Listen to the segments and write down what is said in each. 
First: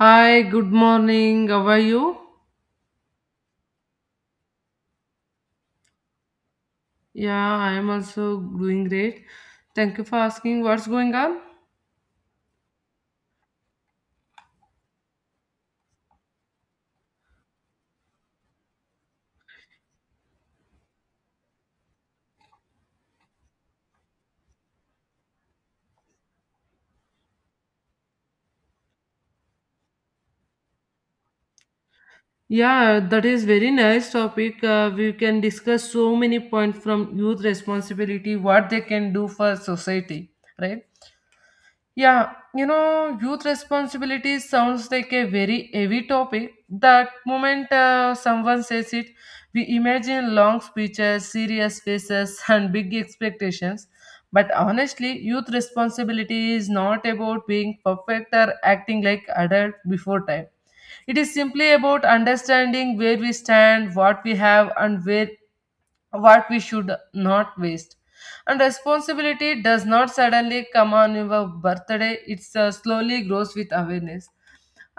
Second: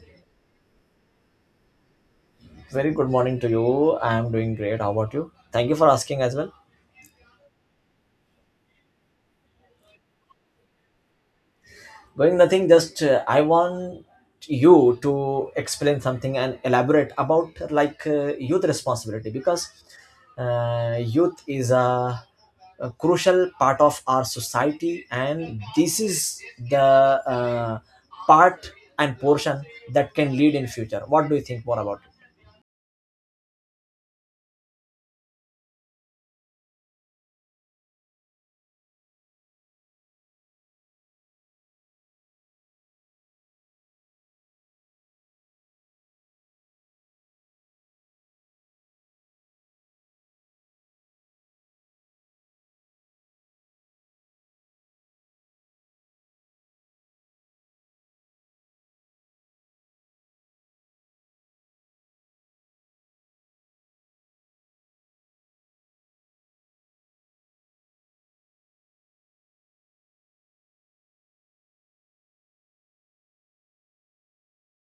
Hi, good morning. How are you? Very good morning to you. I am doing great. How about you? Thank you for asking as well. Yeah, I am also doing great. Thank you for asking. What's going on? Going nothing, just I want you to explain something and elaborate about like youth responsibility, because youth is a crucial part of our society, and this is the part and portion that can lead in future. What do you think more about? It? Yeah, that is very nice topic. We can discuss so many points from youth responsibility, what they can do for society, right? Yeah, youth responsibility sounds like a very heavy topic. That moment someone says it, we imagine long speeches, serious faces, and big expectations. But honestly, youth responsibility is not about being perfect or acting like adult before time. It is simply about understanding where we stand, what we have, and where what we should not waste. And responsibility does not suddenly come on your birthday. It slowly grows with awareness.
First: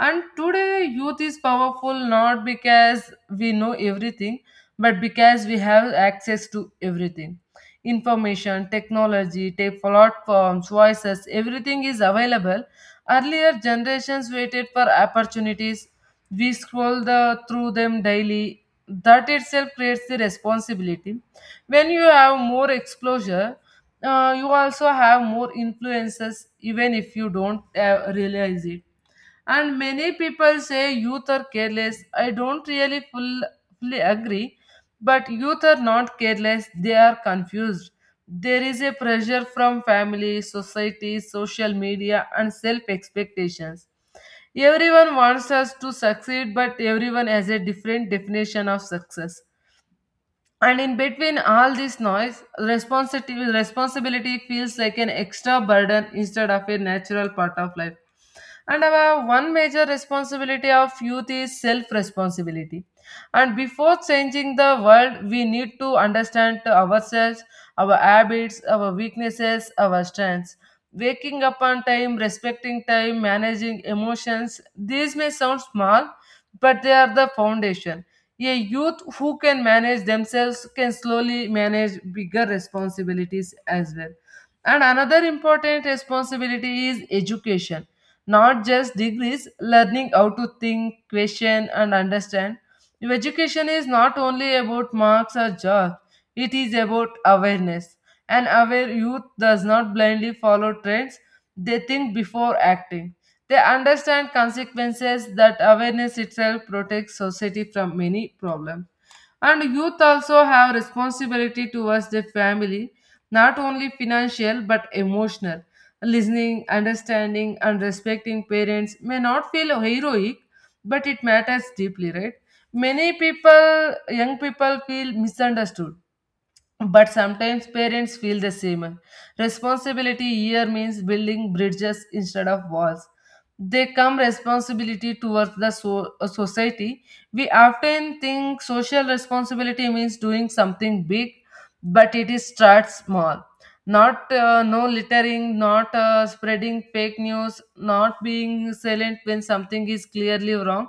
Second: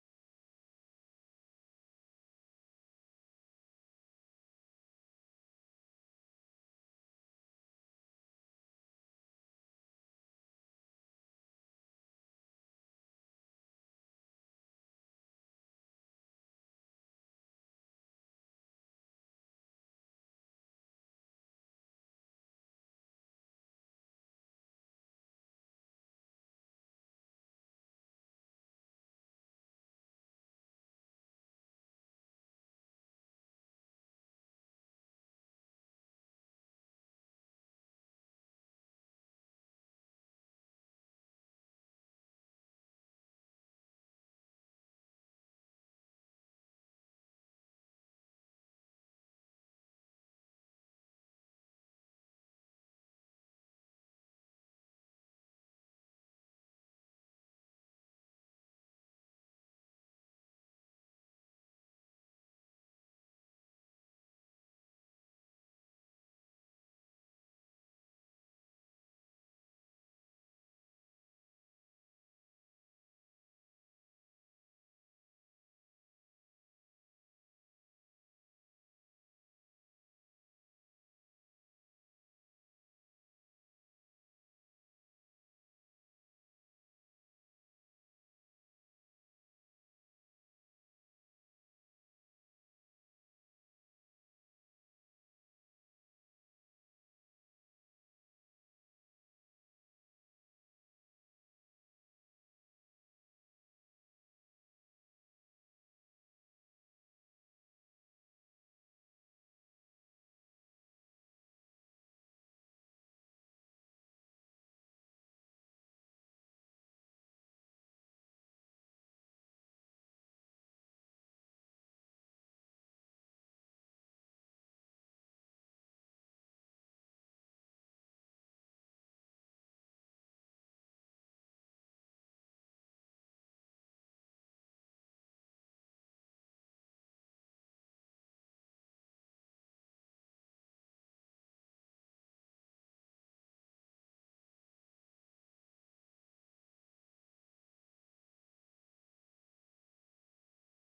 And today, youth is powerful not because we know everything, but because we have access to everything. Information, technology, tape platforms, voices, everything is available. Earlier generations waited for opportunities. We scroll through them daily. That itself creates the responsibility. When you have more exposure, you also have more influences, even if you don't realize it. And many people say youth are careless. I don't really fully agree, but youth are not careless, they are confused. There is a pressure from family, society, social media, and self expectations. Everyone wants us to succeed, but everyone has a different definition of success. And in between all this noise, responsibility feels like an extra burden instead of a natural part of life. And our one major responsibility of youth is self responsibility. And before changing the world we need to understand to ourselves, our habits, our weaknesses, our strengths. Waking up on time, respecting time, managing emotions, these may sound small, but they are the foundation. A youth who can manage themselves can slowly manage bigger responsibilities as well. And another important responsibility is education. Not just degrees, learning how to think, question, and understand. Your education is not only about marks or jobs, it is about awareness. An aware youth does not blindly follow trends, they think before acting. They understand consequences. That awareness itself protects society from many problems. And youth also have responsibility towards their family, not only financial but emotional. Listening, understanding, and respecting parents may not feel heroic, but it matters deeply, right? Many people, young people, feel misunderstood, but sometimes parents feel the same. Responsibility here means building bridges instead of walls. They come responsibility towards the society. We often think social responsibility means doing something big, but it is start small, not no littering, not spreading fake news, not being silent when something is clearly wrong.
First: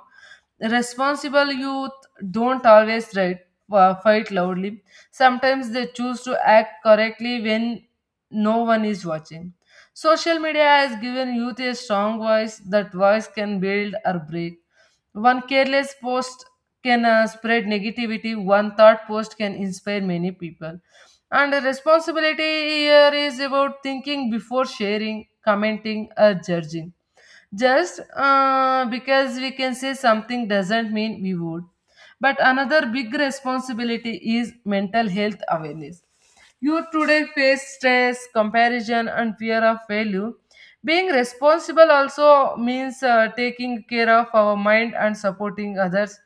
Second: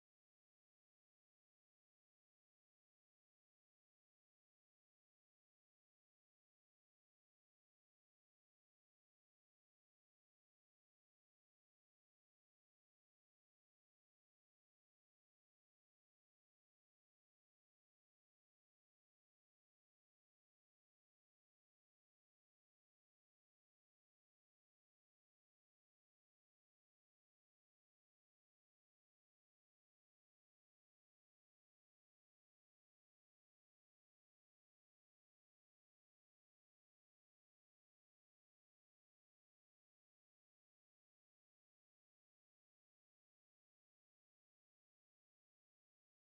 Responsible youth don't always write, fight loudly. Sometimes they choose to act correctly when no one is watching. Social media has given youth a strong voice. That voice can build or break. One careless post can spread negativity. One thought post can inspire many people. And the responsibility here is about thinking before sharing, commenting, or judging. Just because we can say something doesn't mean we would. But another big responsibility is mental health awareness. You today face stress, comparison, and fear of failure. Being responsible also means taking care of our mind and supporting others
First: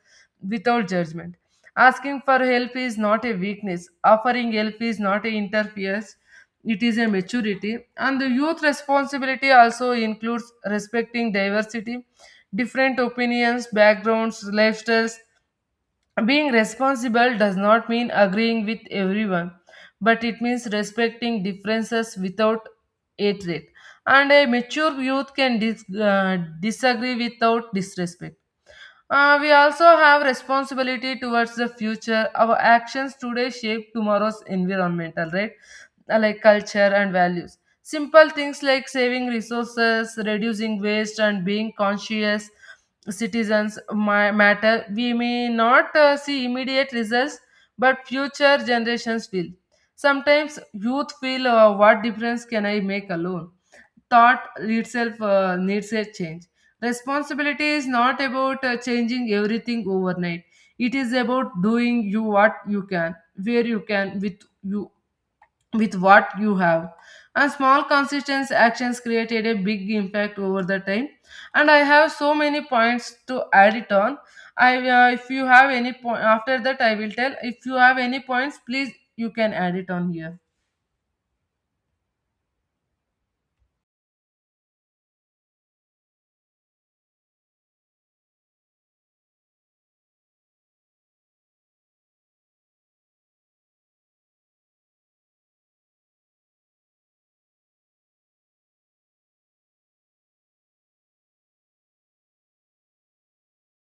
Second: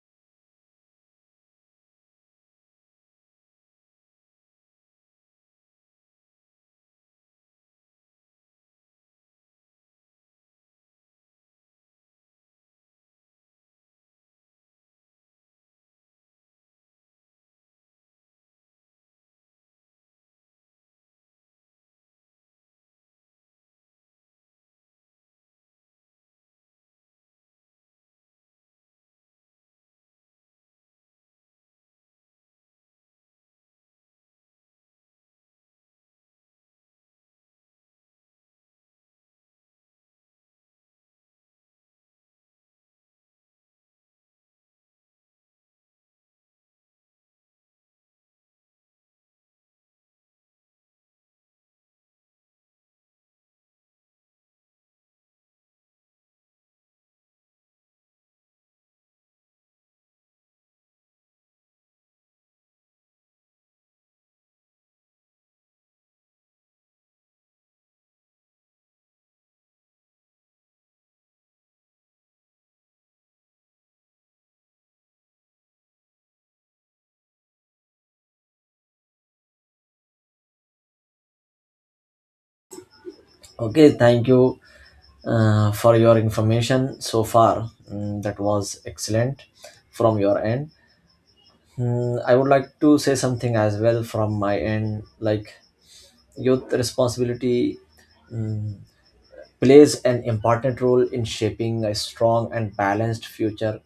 without judgment. Asking for help is not a weakness. Offering help is not a interference. It is a maturity. And the youth responsibility also includes respecting diversity, different opinions, backgrounds, lifestyles. Being responsible does not mean agreeing with everyone, but it means respecting differences without hatred. And a mature youth can disagree without disrespect. We also have responsibility towards the future. Our actions today shape tomorrow's environmental, right? Like culture and values. Simple things like saving resources, reducing waste, and being conscious citizens matter. We may not see immediate results, but future generations will. Sometimes youth feel, what difference can I make alone? Thought itself needs a change. Responsibility is not about changing everything overnight. It is about doing you what you can, where you can, with what you have. And small consistent actions created a big impact over the time. And I have so many points to add it on. I If you have any point after that I will tell. If you have any points, please you can add it on here. Okay, thank you for your information so far. Mm, that was excellent from your end. Mm, I would like to say something as well from my end. Like, youth responsibility, mm, plays an important role in shaping a strong and balanced future.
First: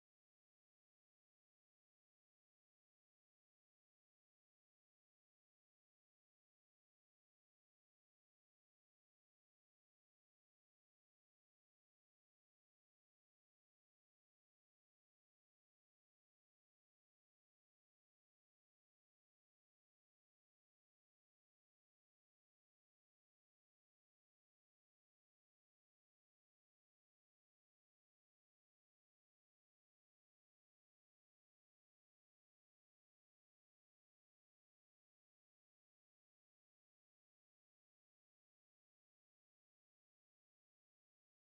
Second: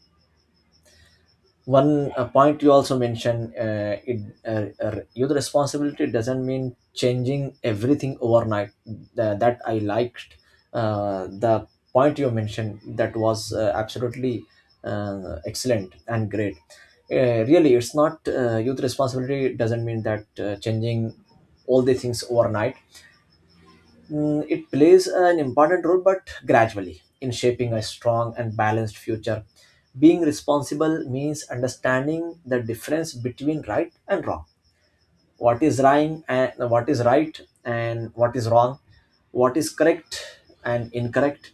One point you also mentioned, it youth responsibility doesn't mean changing everything overnight. That I liked. The point you mentioned, that was absolutely excellent and great. Really, it's not, youth responsibility doesn't mean that, changing all the things overnight. Mm, it plays an important role, but gradually, in shaping a strong and balanced future. Being responsible means understanding the difference between right and wrong. What is right and what is wrong, what is correct and incorrect,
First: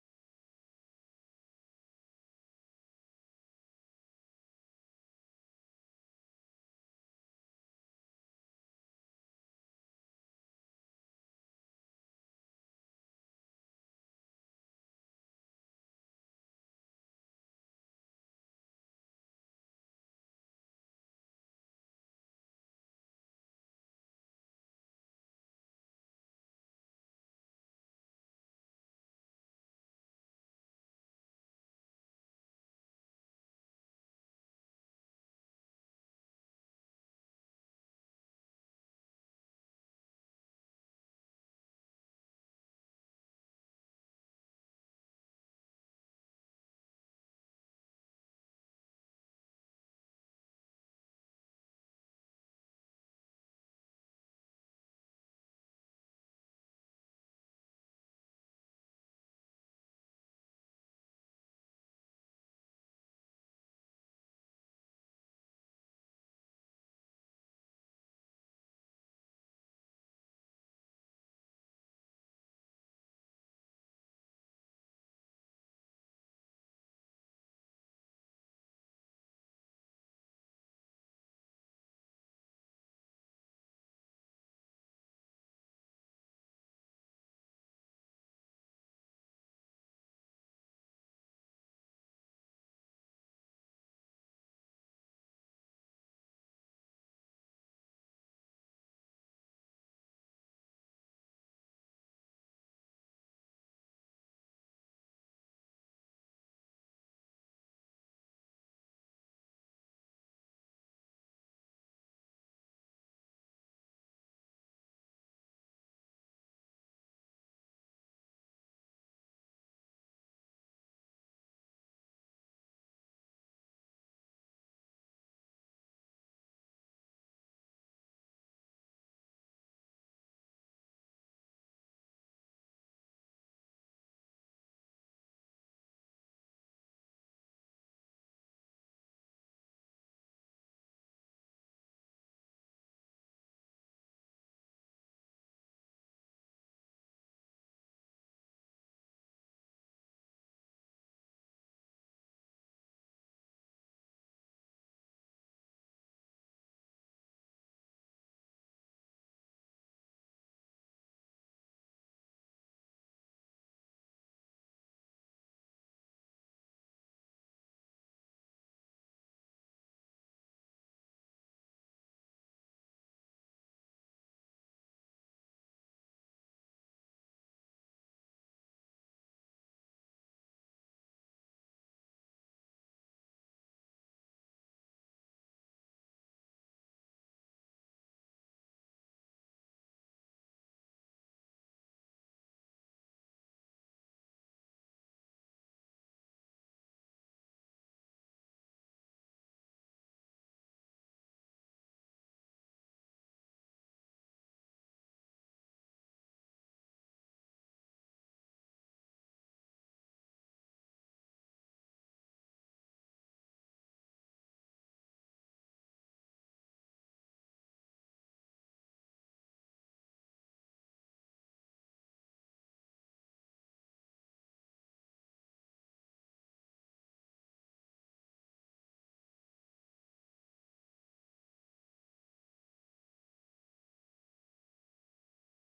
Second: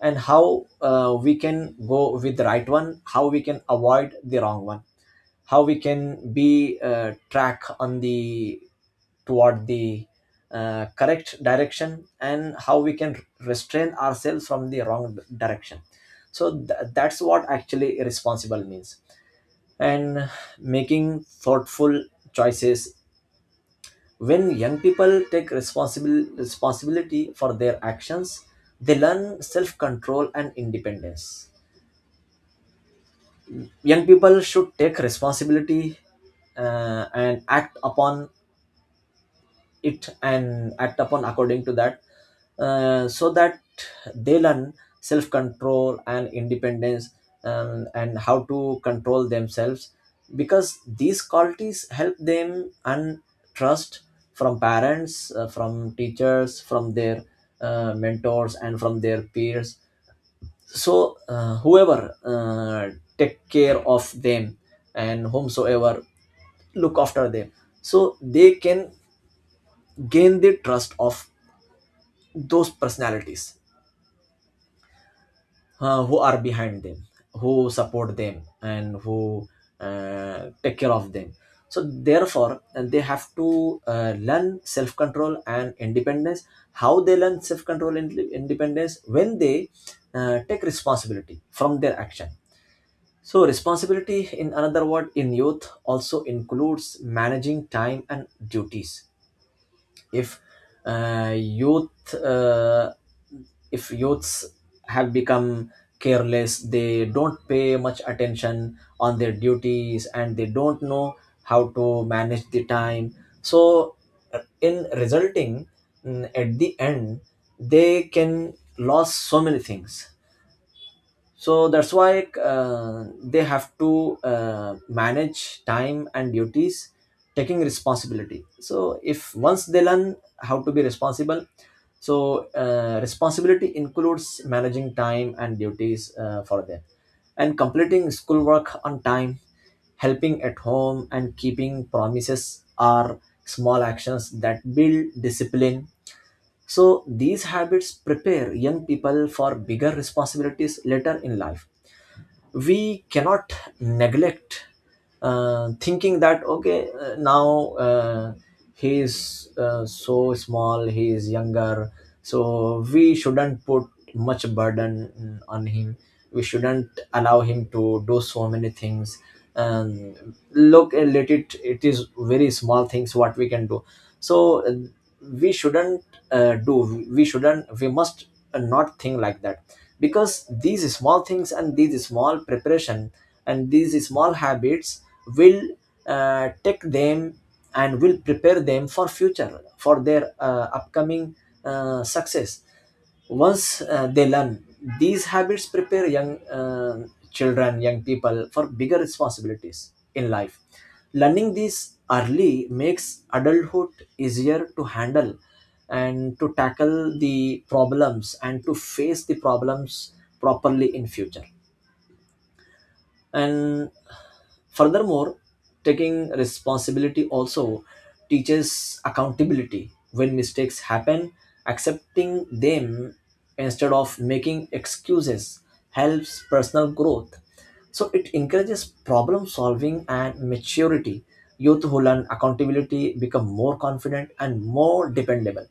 and how we can go with the right one, how we can avoid the wrong one, how we can be track on the toward the correct direction, and how we can restrain ourselves from the wrong direction. So that's what actually responsible means, and making thoughtful choices. When young people take responsible responsibility for their actions, they learn self control and independence. Young people should take responsibility and act upon it, and act upon according to that, so that they learn self control and independence, and how to control themselves, because these qualities help them and trust from parents, from teachers, from their mentors, and from their peers. So whoever take care of them and whomsoever look after them, so they can gain the trust of those personalities who are behind them, who support them, and who take care of them. So therefore, they have to learn self-control and independence. How they learn self-control and independence, when they take responsibility from their action. So responsibility, in another word, in youth, also includes managing time and duties. If youth if youths have become careless, they don't pay much attention on their duties, and they don't know how to manage the time. So in resulting, at the end, they can lose so many things. So that's why they have to manage time and duties, taking responsibility. So if once they learn how to be responsible, so responsibility includes managing time and duties for them. And completing schoolwork on time, helping at home, and keeping promises are small actions that build discipline. So these habits prepare young people for bigger responsibilities later in life. We cannot neglect, thinking that, okay, now, he is so small, he is younger, so we shouldn't put much burden on him, we shouldn't allow him to do so many things, and look and let it, it is very small things what we can do. So we shouldn't, we must not think like that, because these small things, and these small preparation, and these small habits will take them and will prepare them for future, for their upcoming success. Once they learn, these habits prepare young children, young people, for bigger responsibilities in life. Learning this early makes adulthood easier to handle, and to tackle the problems, and to face the problems properly in future. And furthermore, taking responsibility also teaches accountability. When mistakes happen, accepting them instead of making excuses helps personal growth. So it encourages problem solving and maturity. Youth who learn accountability become more confident and more dependable.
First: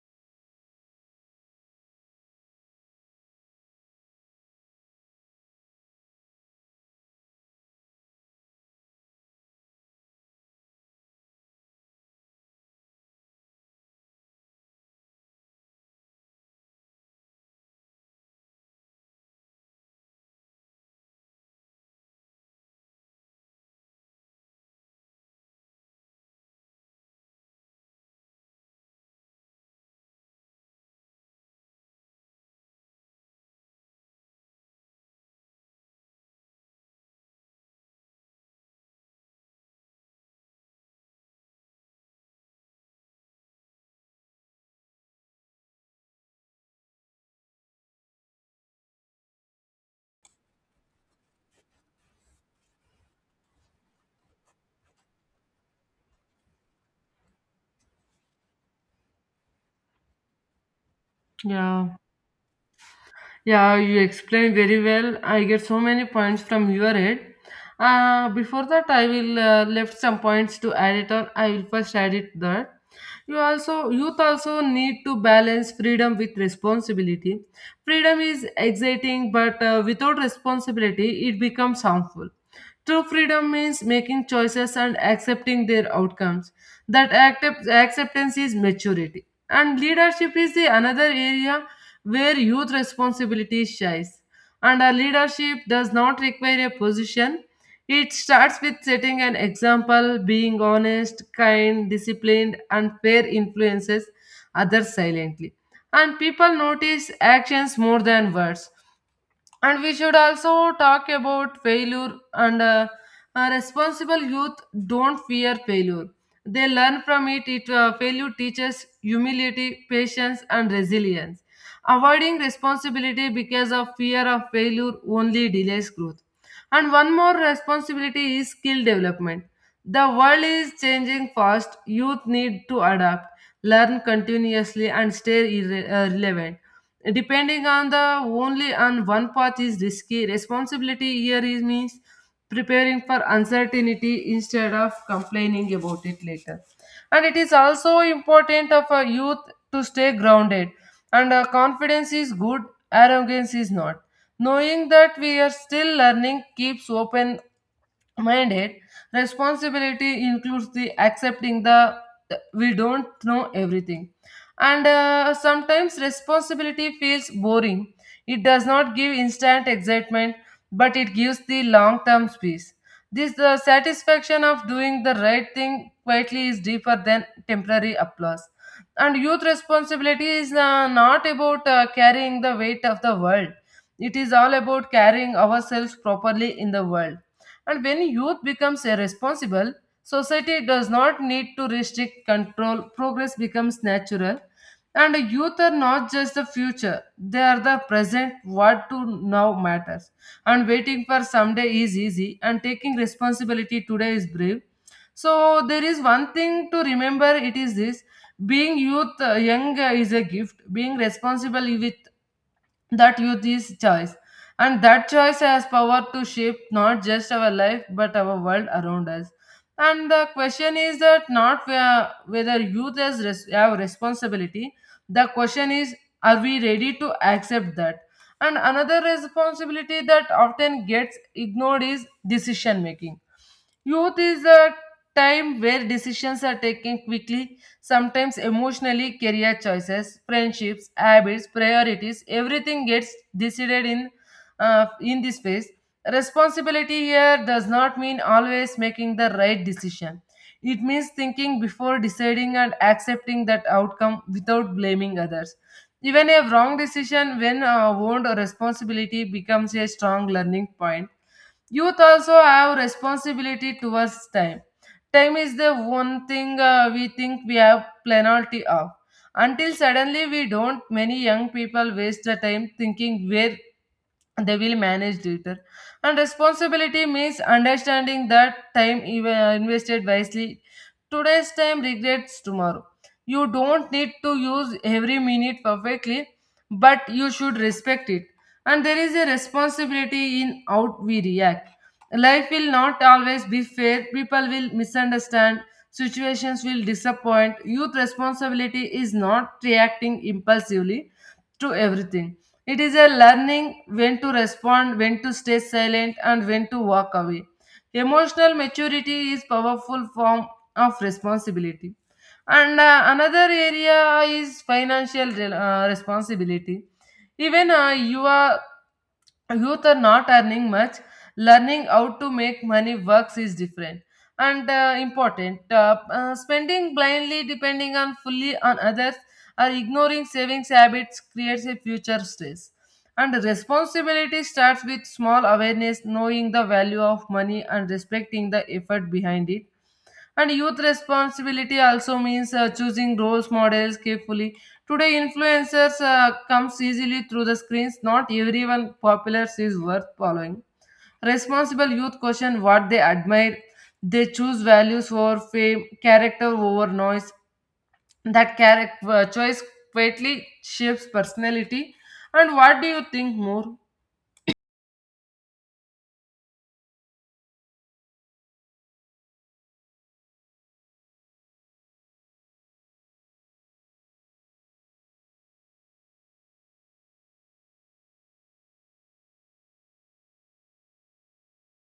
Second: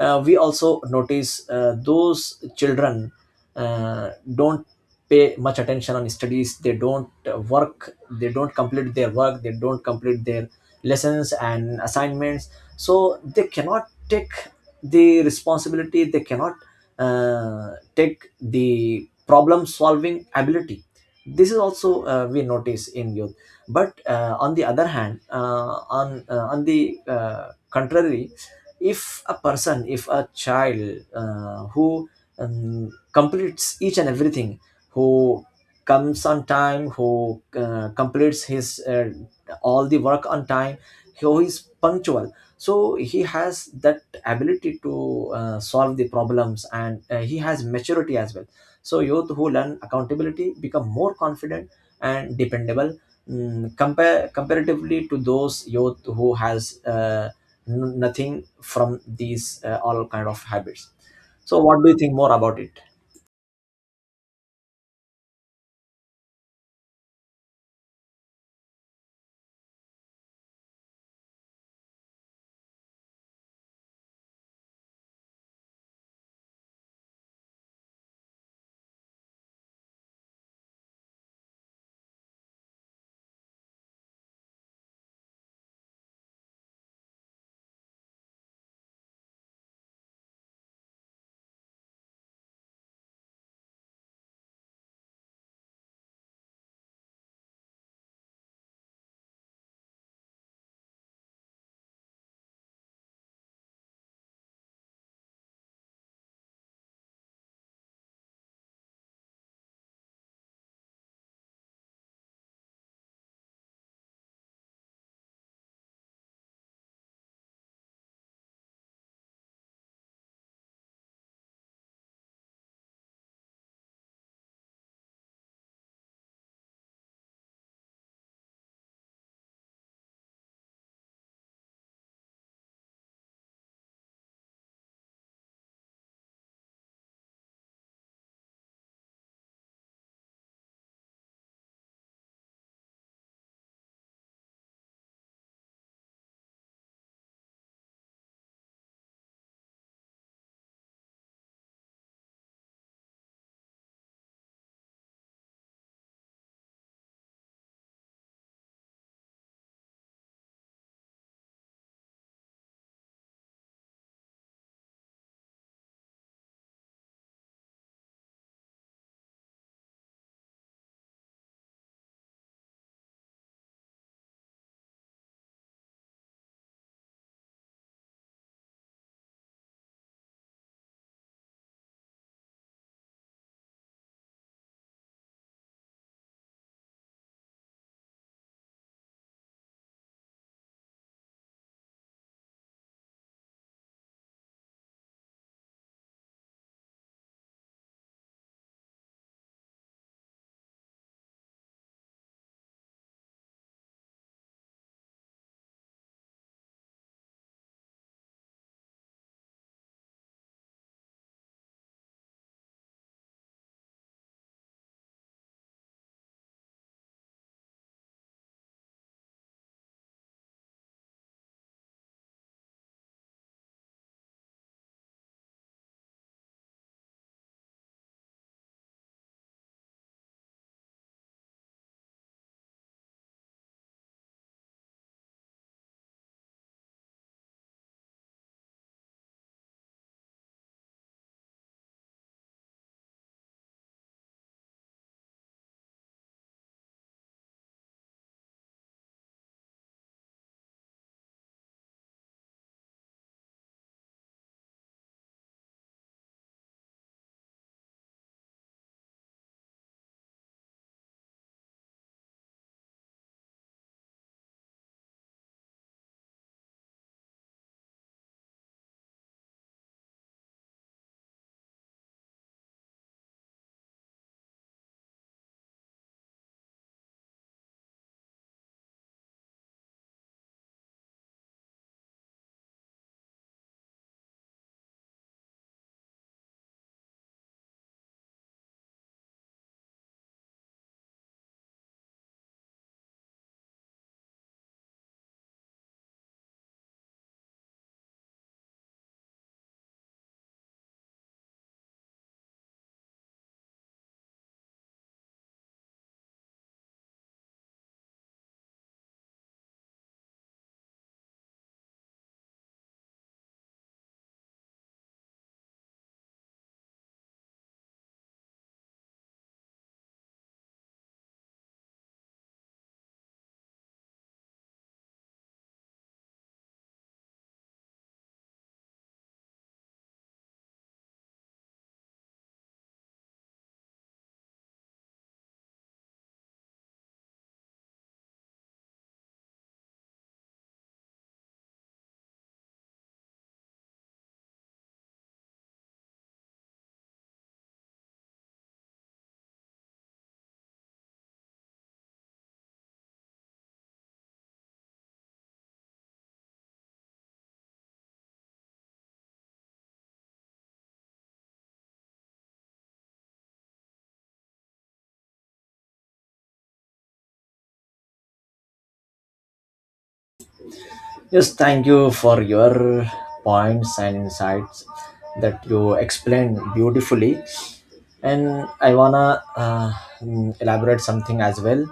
We also notice those children don't pay much attention on studies, they don't work, they don't complete their work, they don't complete their lessons and assignments, so they cannot take the responsibility, they cannot take the problem solving ability. This is also we notice in youth. But on the other hand, on the uh, contrary, if a person, if a child, who completes each and everything, who comes on time, who completes his all the work on time, who is punctual, so he has that ability to solve the problems, and he has maturity as well. So youth who learn accountability become more confident and dependable, compare comparatively to those youth who has nothing from these all kind of habits. So what do you Yeah. think more about it? Yeah, you explained very well. I get so many points from your head. Before that, I will left some points to add it on. I will first add it that you also youth also need to balance freedom with responsibility. Freedom is exciting, but without responsibility, it becomes harmful. True freedom means making choices and accepting their outcomes. That acceptance is maturity, and leadership is the another area where youth responsibility shines. And a leadership does not require a position. It starts with setting an example, being honest, kind, disciplined, and fair, influences others silently. And people notice actions more than words. And we should also talk about failure and responsible youth don't fear failure. They learn from it. Failure teaches humility, patience, and resilience. Avoiding responsibility because of fear of failure only delays growth. And one more responsibility is skill development. The world is changing fast. Youth need to adapt, learn continuously, and stay relevant. Depending on the only on one path is risky. Responsibility here is means preparing for uncertainty instead of complaining about it later. And it is also important of a youth to stay grounded. And Confidence is good, arrogance is not. Knowing that we are still learning keeps open minded. Responsibility includes the accepting the we don't know everything. And sometimes responsibility feels boring. It does not give instant excitement, but it gives the long term peace. This the satisfaction of doing the right thing quietly is deeper than temporary applause. And youth responsibility is not about carrying the weight of the world. It is all about carrying ourselves properly in the world. And when youth becomes irresponsible, society does not need to restrict control, progress becomes natural. And youth are not just the future, they are the present, what to now matters. And waiting for someday is easy, and taking responsibility today is brave. So, there is one thing to remember, it is this. Being youth young is a gift, being responsible with that youth is choice. And that choice has power to shape not just our life but our world around us. And the question is that not whether youth have responsibility. The question is, are we ready to accept that? And another responsibility that often gets ignored is decision making. Youth is a time where decisions are taken quickly. Sometimes emotionally, career choices, friendships, habits, priorities, everything gets decided in in this phase. Responsibility here does not mean always making the right decision. It means thinking before deciding and accepting that outcome without blaming others. Even a wrong decision, when owned responsibility, becomes a strong learning point. Youth also have responsibility towards time. Time is the one thing we think we have plenty of, until suddenly we don't. Many young people waste the time thinking where they will manage later. And responsibility means understanding that time invested wisely today's time regrets tomorrow. You don't need to use every minute perfectly, but you should respect it. And there is a responsibility in how we react. Life will not always be fair, people will misunderstand, situations will disappoint. Youth responsibility is not reacting impulsively to everything. It is a learning when to respond, when to stay silent, and when to walk away. Emotional maturity is powerful form of responsibility. And another area is financial responsibility. Even you are youth are not earning much, learning how to make money works is different and important. Spending blindly, depending on fully on others, or ignoring savings habits creates a future stress. And responsibility starts with small awareness, knowing the value of money and respecting the effort behind it. And youth responsibility also means choosing roles models carefully. Today, influencers comes easily through the screens. Not everyone popular is worth following. Responsible youth question what they admire. They choose values over fame, character over noise. That character choice greatly shapes personality. And what do you think more? Yes, thank you for your points and insights that you explained beautifully. And I wanna, elaborate something as well.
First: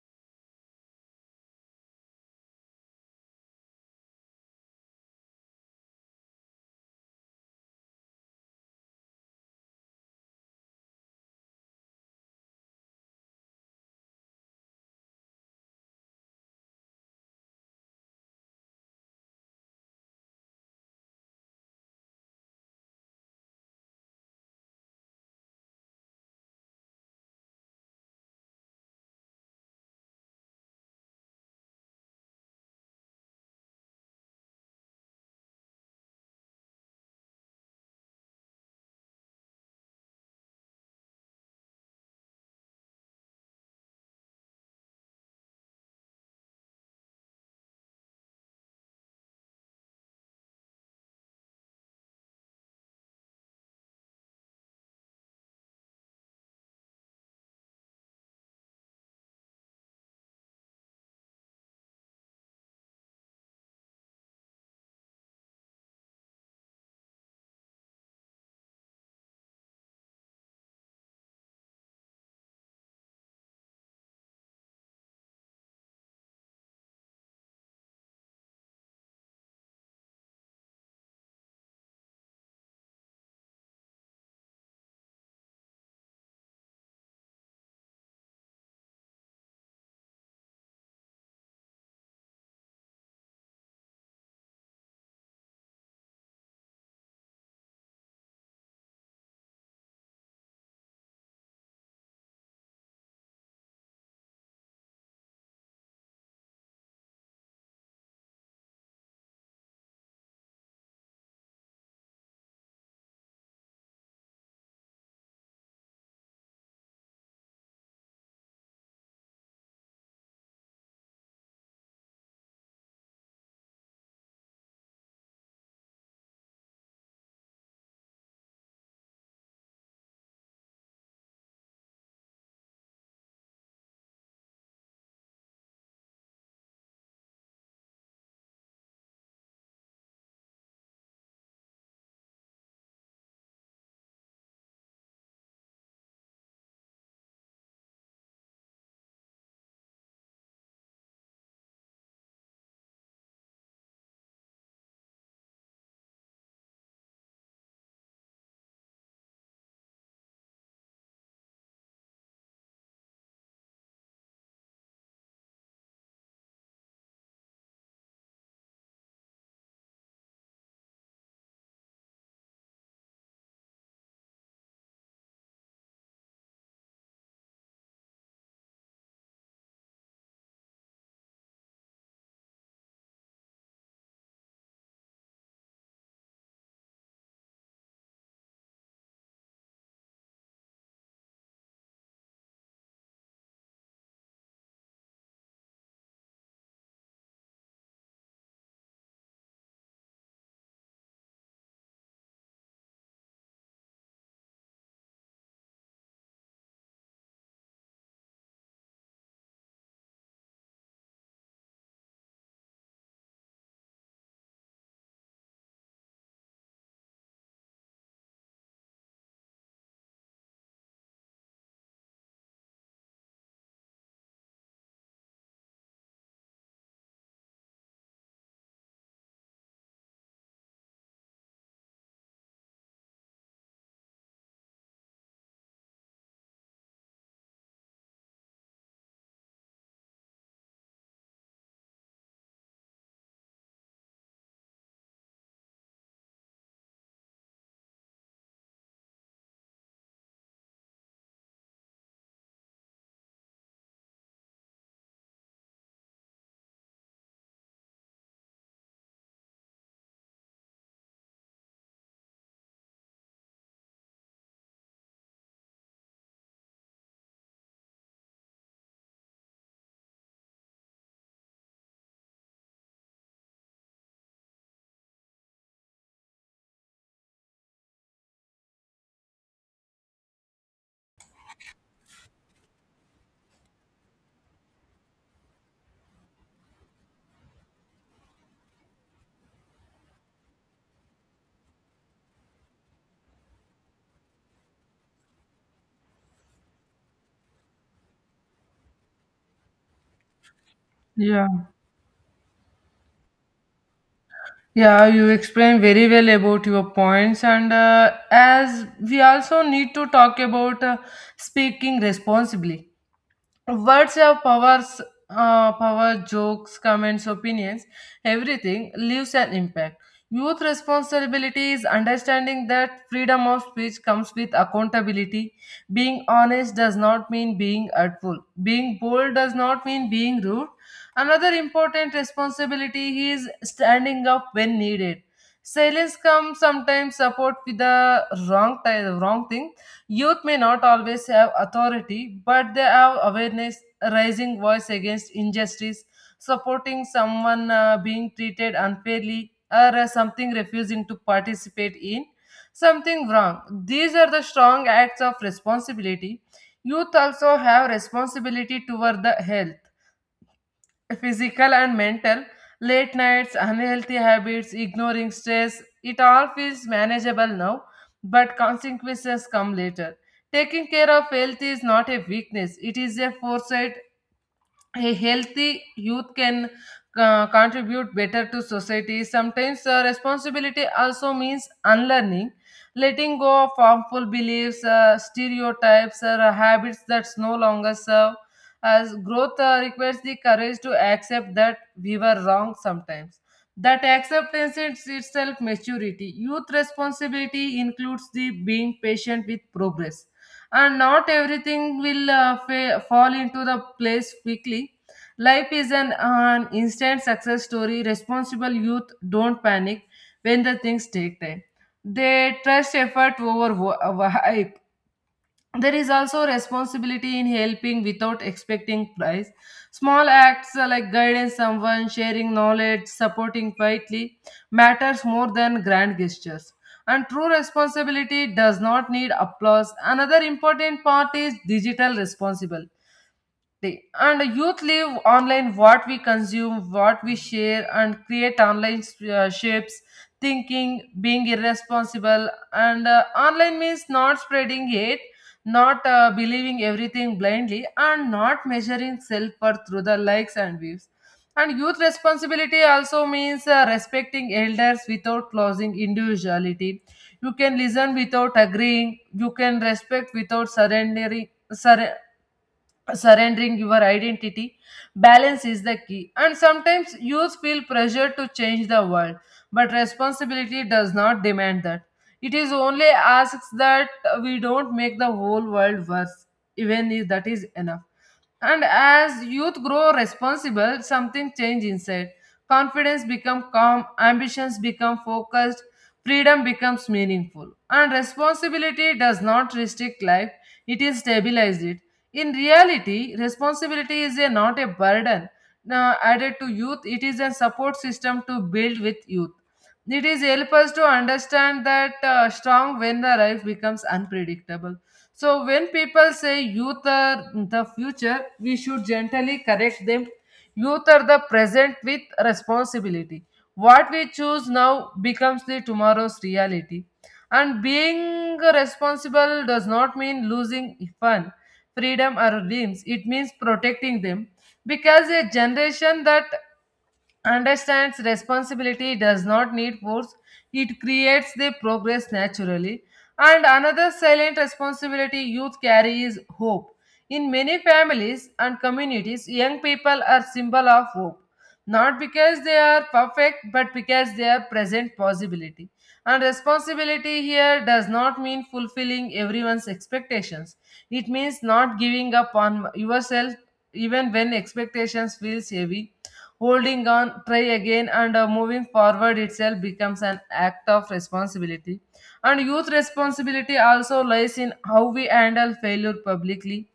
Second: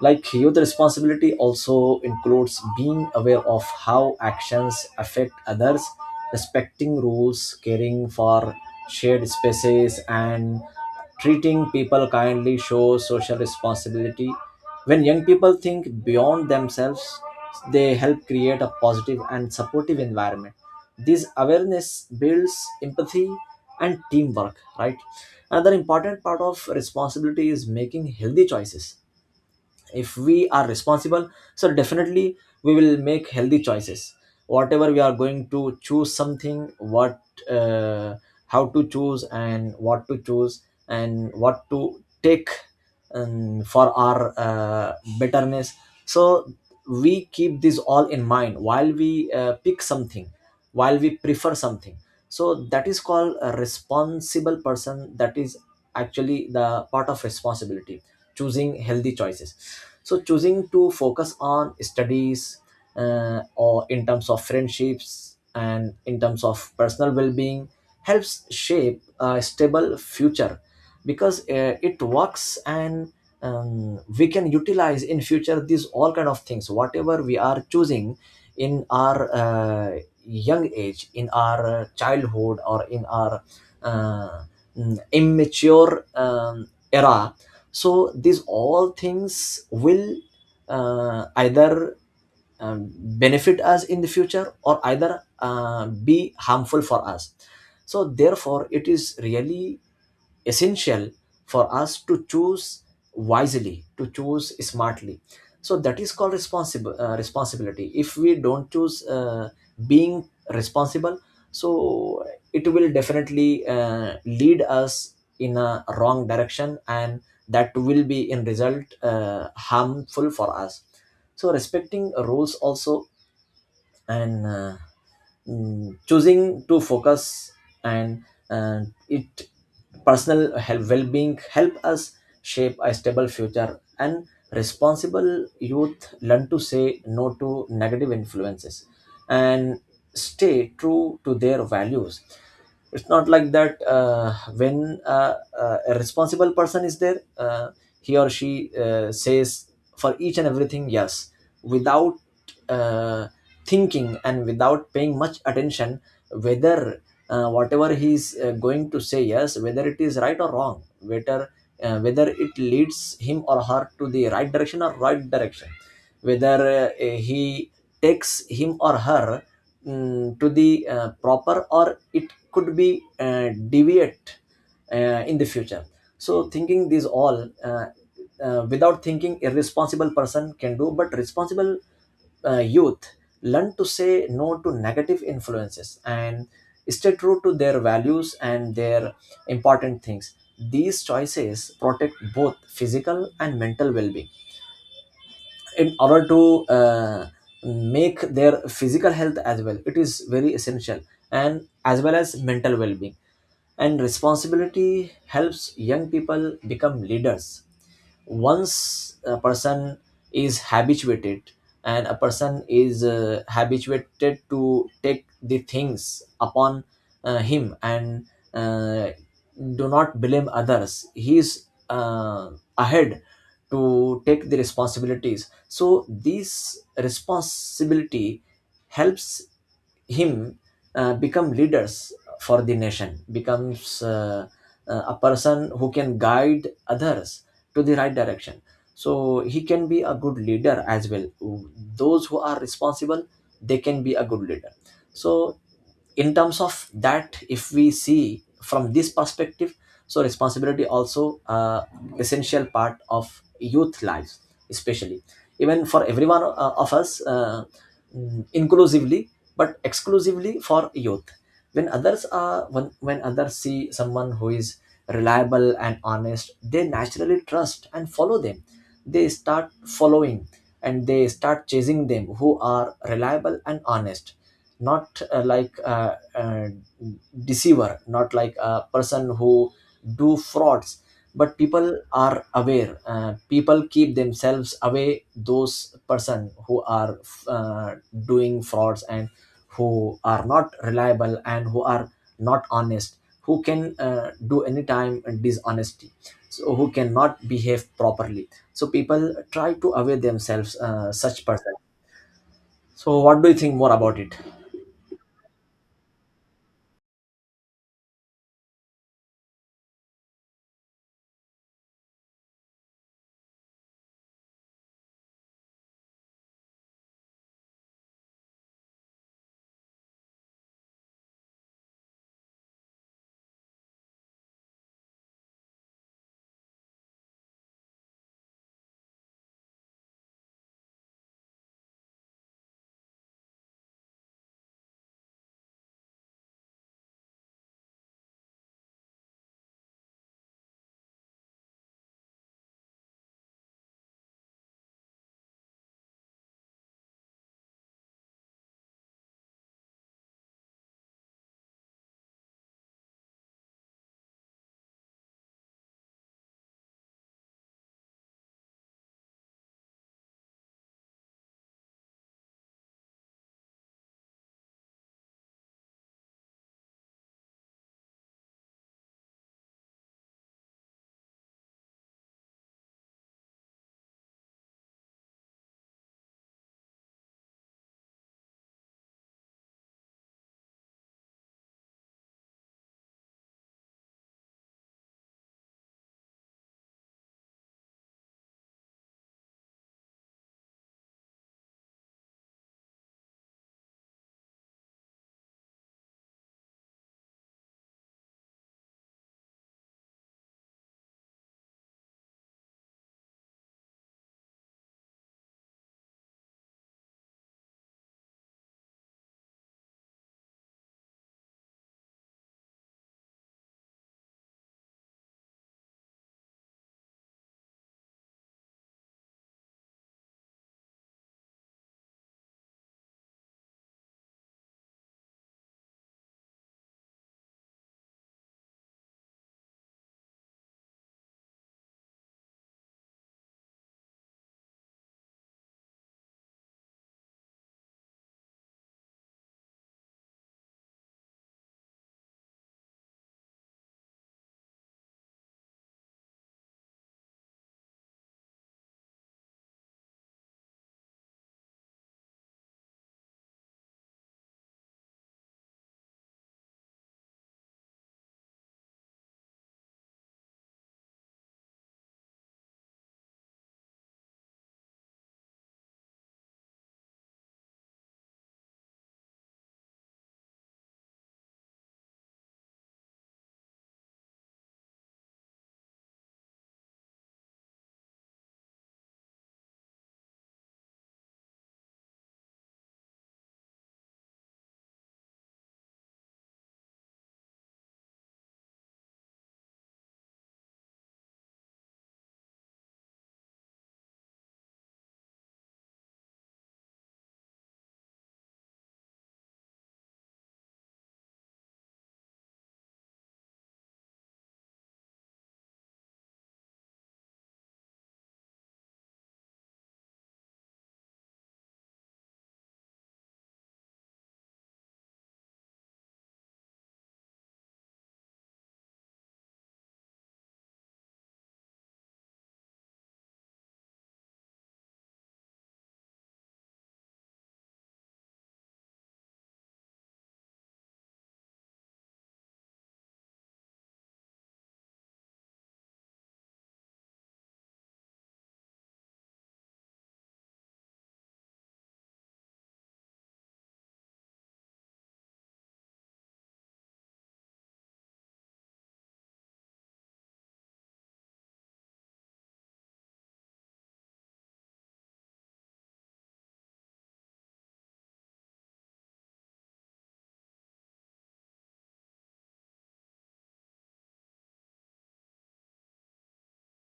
Like, youth responsibility also includes being aware of how actions affect others, respecting rules, caring for shared spaces, and treating people kindly shows social responsibility. When young people think beyond themselves, they help create a positive and supportive environment. This awareness builds empathy and teamwork, right? Another important part of responsibility is making healthy choices. If we are responsible, so definitely we will make healthy choices, whatever we are going to choose something, what, uh, how to choose and what to choose and what to take, for our betterness. So we keep this all in mind while we pick something, while we prefer something. So that is called a responsible person, that is actually the part of responsibility, choosing healthy choices. So choosing to focus on studies, or in terms of friendships, and in terms of personal well-being, helps shape a stable future. Because it works, and we can utilize in future these all kind of things, whatever we are choosing in our young age, in our childhood, or in our uh, immature era. So these all things will either benefit us in the future, or either be harmful for us. So therefore, it is really essential for us to choose wisely, to choose smartly. So that is called responsible, responsibility. If we don't choose, being responsible, so it will definitely lead us in a wrong direction, and that will be in result harmful for us. So respecting rules also, and choosing to focus, and uh, it personal health well-being, help us shape a stable future. And responsible youth learn to say no to negative influences and stay true to their values. It's not like that, when a responsible person is there, he or she says for each and everything yes, without, uh, thinking and without paying much attention, whether, whatever he's going to say yes, whether it is right or wrong, whether it leads him or her to the right direction or right direction, whether uh, he takes him or her to the proper, or it could be deviate in the future. So thinking these all, without thinking irresponsible person can do, but responsible youth learn to say no to negative influences and stay true to their values and their important things. These choices protect both physical and mental well-being. In order to uh, make their physical health as well, it is very essential, and as well as mental well-being. And responsibility helps young people become leaders. Once a person is habituated, and a person is habituated to take the things upon him, and uh, do not blame others, he is uh, ahead to take the responsibilities. So this responsibility helps him become leaders for the nation, becomes a person who can guide others to the right direction. So he can be a good leader as well. Those who are responsible, they can be a good leader. So in terms of that, if we see from this perspective, so responsibility also, essential part of youth lives, especially even for everyone of us, inclusively, but exclusively for youth. When others see someone who is reliable and honest, they naturally trust and follow them. They start following and they start chasing them, who are reliable and honest. Not like a deceiver, not like a person who do frauds. But people are aware, people keep themselves away those person who are uh, doing frauds, and who are not reliable, and who are not honest, who can do any time dishonesty, so who cannot behave properly. So people try to away themselves such Yeah. person. So what do you think more about it? Yeah, you explained very well about your points, and as we also need to talk about speaking responsibly. Words have powers. Power, jokes, comments, opinions, everything leaves an impact. Youth responsibility is understanding that freedom of speech comes with accountability. Being honest does not mean being hurtful, being bold does not mean being rude. Another important responsibility is standing up when needed. Silence comes sometimes support with the wrong thing. Youth may not always have authority, but they have awareness, raising voice against injustice, supporting someone being treated unfairly, or something, refusing to participate in something wrong. These are the strong acts of responsibility. Youth also have responsibility toward the health, physical and mental. Late nights, unhealthy habits, ignoring stress, it all feels manageable now, but consequences come later. Taking care of health is not a weakness, it is a foresight. A healthy youth can contribute better to society. Sometimes responsibility also means unlearning, letting go of harmful beliefs, stereotypes, or habits that no longer serve. As growth requires the courage to accept that we were wrong sometimes. That acceptance is itself maturity. Youth responsibility includes the being patient with progress, and not everything will fall into the place quickly. Life is an instant success story. Responsible youth don't panic when the things take time. They trust effort over hype. There is also responsibility in helping without expecting price. Small acts like guiding someone, sharing knowledge, supporting quietly matters more than grand gestures. And true responsibility does not need applause. Another important part is digital responsible day, and youth live online. What we consume, what we share and create online shapes thinking. Being irresponsible and online means not spreading hate, not believing everything blindly, and not measuring self-worth through the likes and views. And youth responsibility also means respecting elders without losing individuality. You can listen without agreeing, you can respect without Surre- surrendering your identity. Balance is the key. And sometimes youth feel pressure to change the world, but responsibility does not demand that. It is only asks that we don't make the whole world worse, even if that is enough. And as youth grow responsible, something change inside. Confidence becomes calm, ambitions become focused, freedom becomes meaningful. And responsibility does not restrict life, it is stabilized it. In reality, responsibility is a, not a burden. Now, added to youth, it is a support system to build with youth. It is help us to understand that strong when the life becomes unpredictable. So when people say youth are the future, we should gently correct them. Youth are the present with responsibility. What we choose now becomes the tomorrow's reality. And being responsible does not mean losing fun, freedom, or dreams. It means protecting them, because a generation that understands responsibility does not need force. It creates the progress naturally. And another silent responsibility youth carry is hope. In many families and communities, young people are symbol of hope, not because they are perfect, but because they are present possibility. And responsibility here does not mean fulfilling everyone's expectations, it means not giving up on yourself even when expectations feels heavy. Holding on, try again, and moving forward itself becomes an act of responsibility. And youth responsibility also lies in how we handle failure publicly.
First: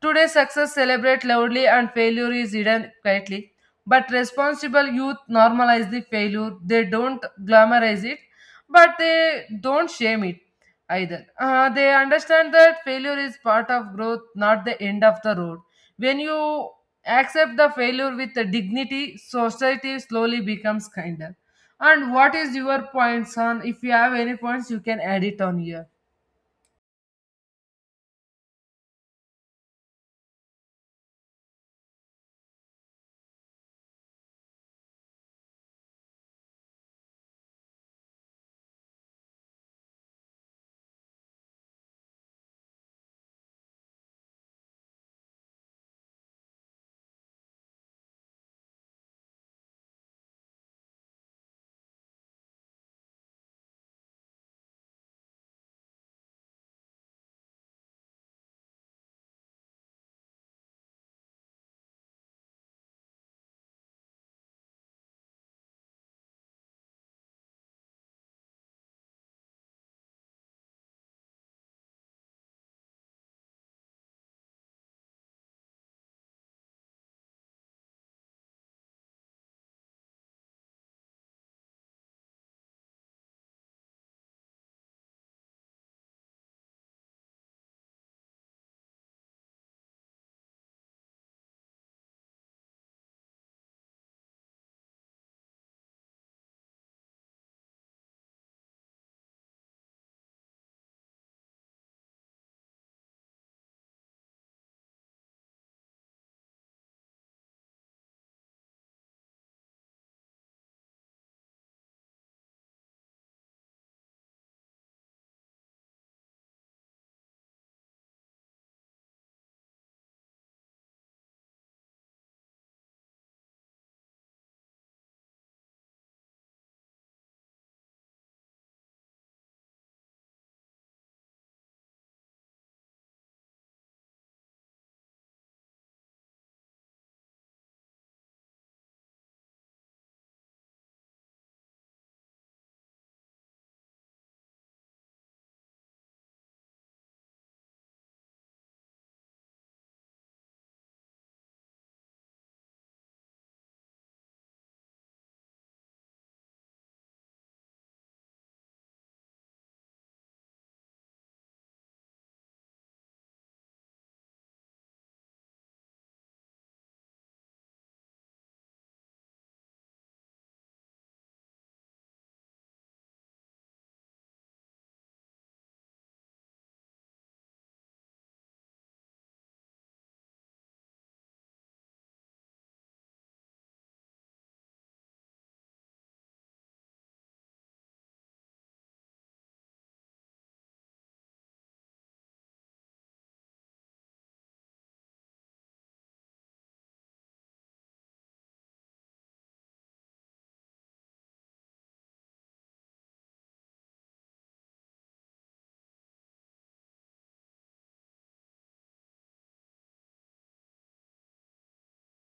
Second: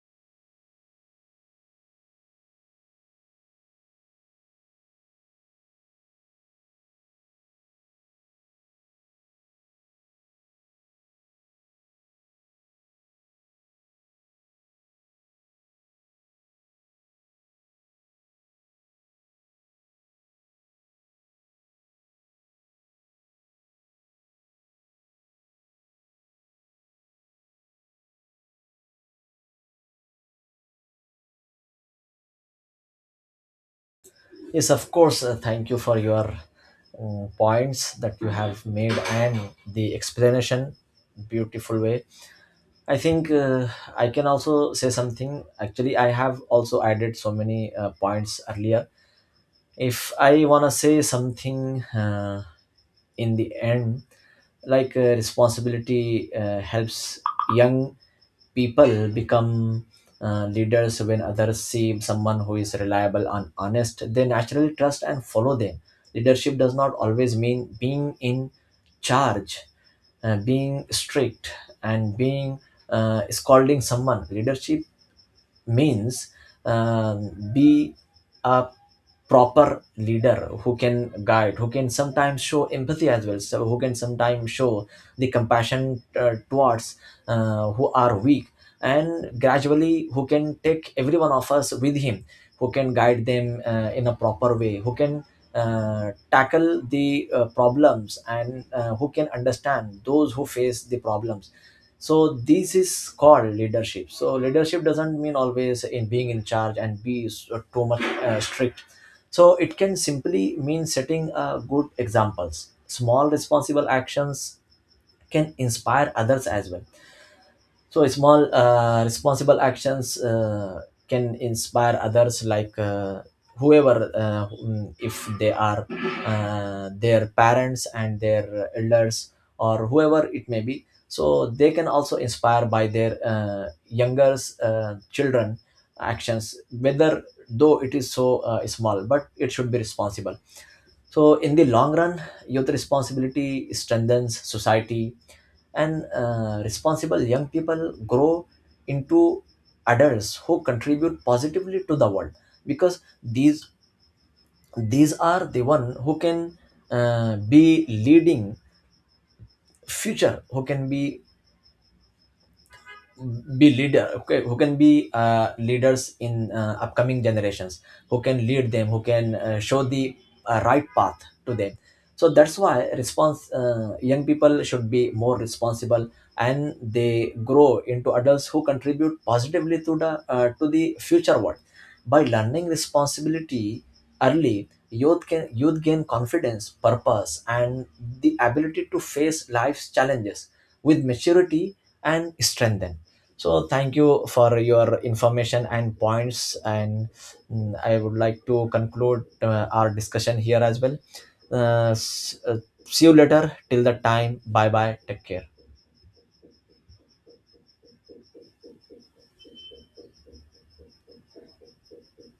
Today, success celebrates loudly and failure is hidden quietly. But responsible youth normalize the failure. They don't glamorize it, but they don't shame it either. They understand that failure is part of growth, not the end of the road. When you accept the failure with the dignity, society slowly becomes kinder. And what is your points on? If you have any points, you can add it on here. Yes, of course. Thank you for your points that you have made, and the explanation. Beautiful way. I think I can also say something. Actually, I have also added so many points earlier. If I want to say something in the end, like responsibility helps young people become leaders. When others see someone who is reliable and honest, they naturally trust and follow them. Leadership does not always mean being in charge, being strict, and being scolding someone. Leadership means, be a proper leader who can guide, who can sometimes show empathy as well, so who can sometimes show the compassion towards who are weak, and gradually who can take every one of us with him, who can guide them in a proper way, who can tackle the problems, and who can understand those who face the problems. So this is called leadership. So leadership doesn't mean always in being in charge and be too much strict. So it can simply mean setting good examples. Small responsible actions can inspire others as well. So small responsible actions can inspire others, like whoever, if they are their parents and their elders, or whoever it may be. So they can also inspire by their younger children actions, whether though it is so small, but it should be responsible. So in the long run, youth responsibility strengthens society, and responsible young people grow into adults who contribute positively to the world. Because these are the one who can be leading future, who can be leader, okay, who can be leaders in upcoming generations, who can lead them, who can show the right path to them. So that's why, response young people should be more responsible, and they grow into adults who contribute positively to the to the future world. By learning responsibility early, youth gain confidence, purpose, and the ability to face life's challenges with maturity and strength. So thank you for your information and points, and I would like to conclude our discussion here as well. Uh, s- uh, See you later. Till the time, bye bye. Take care.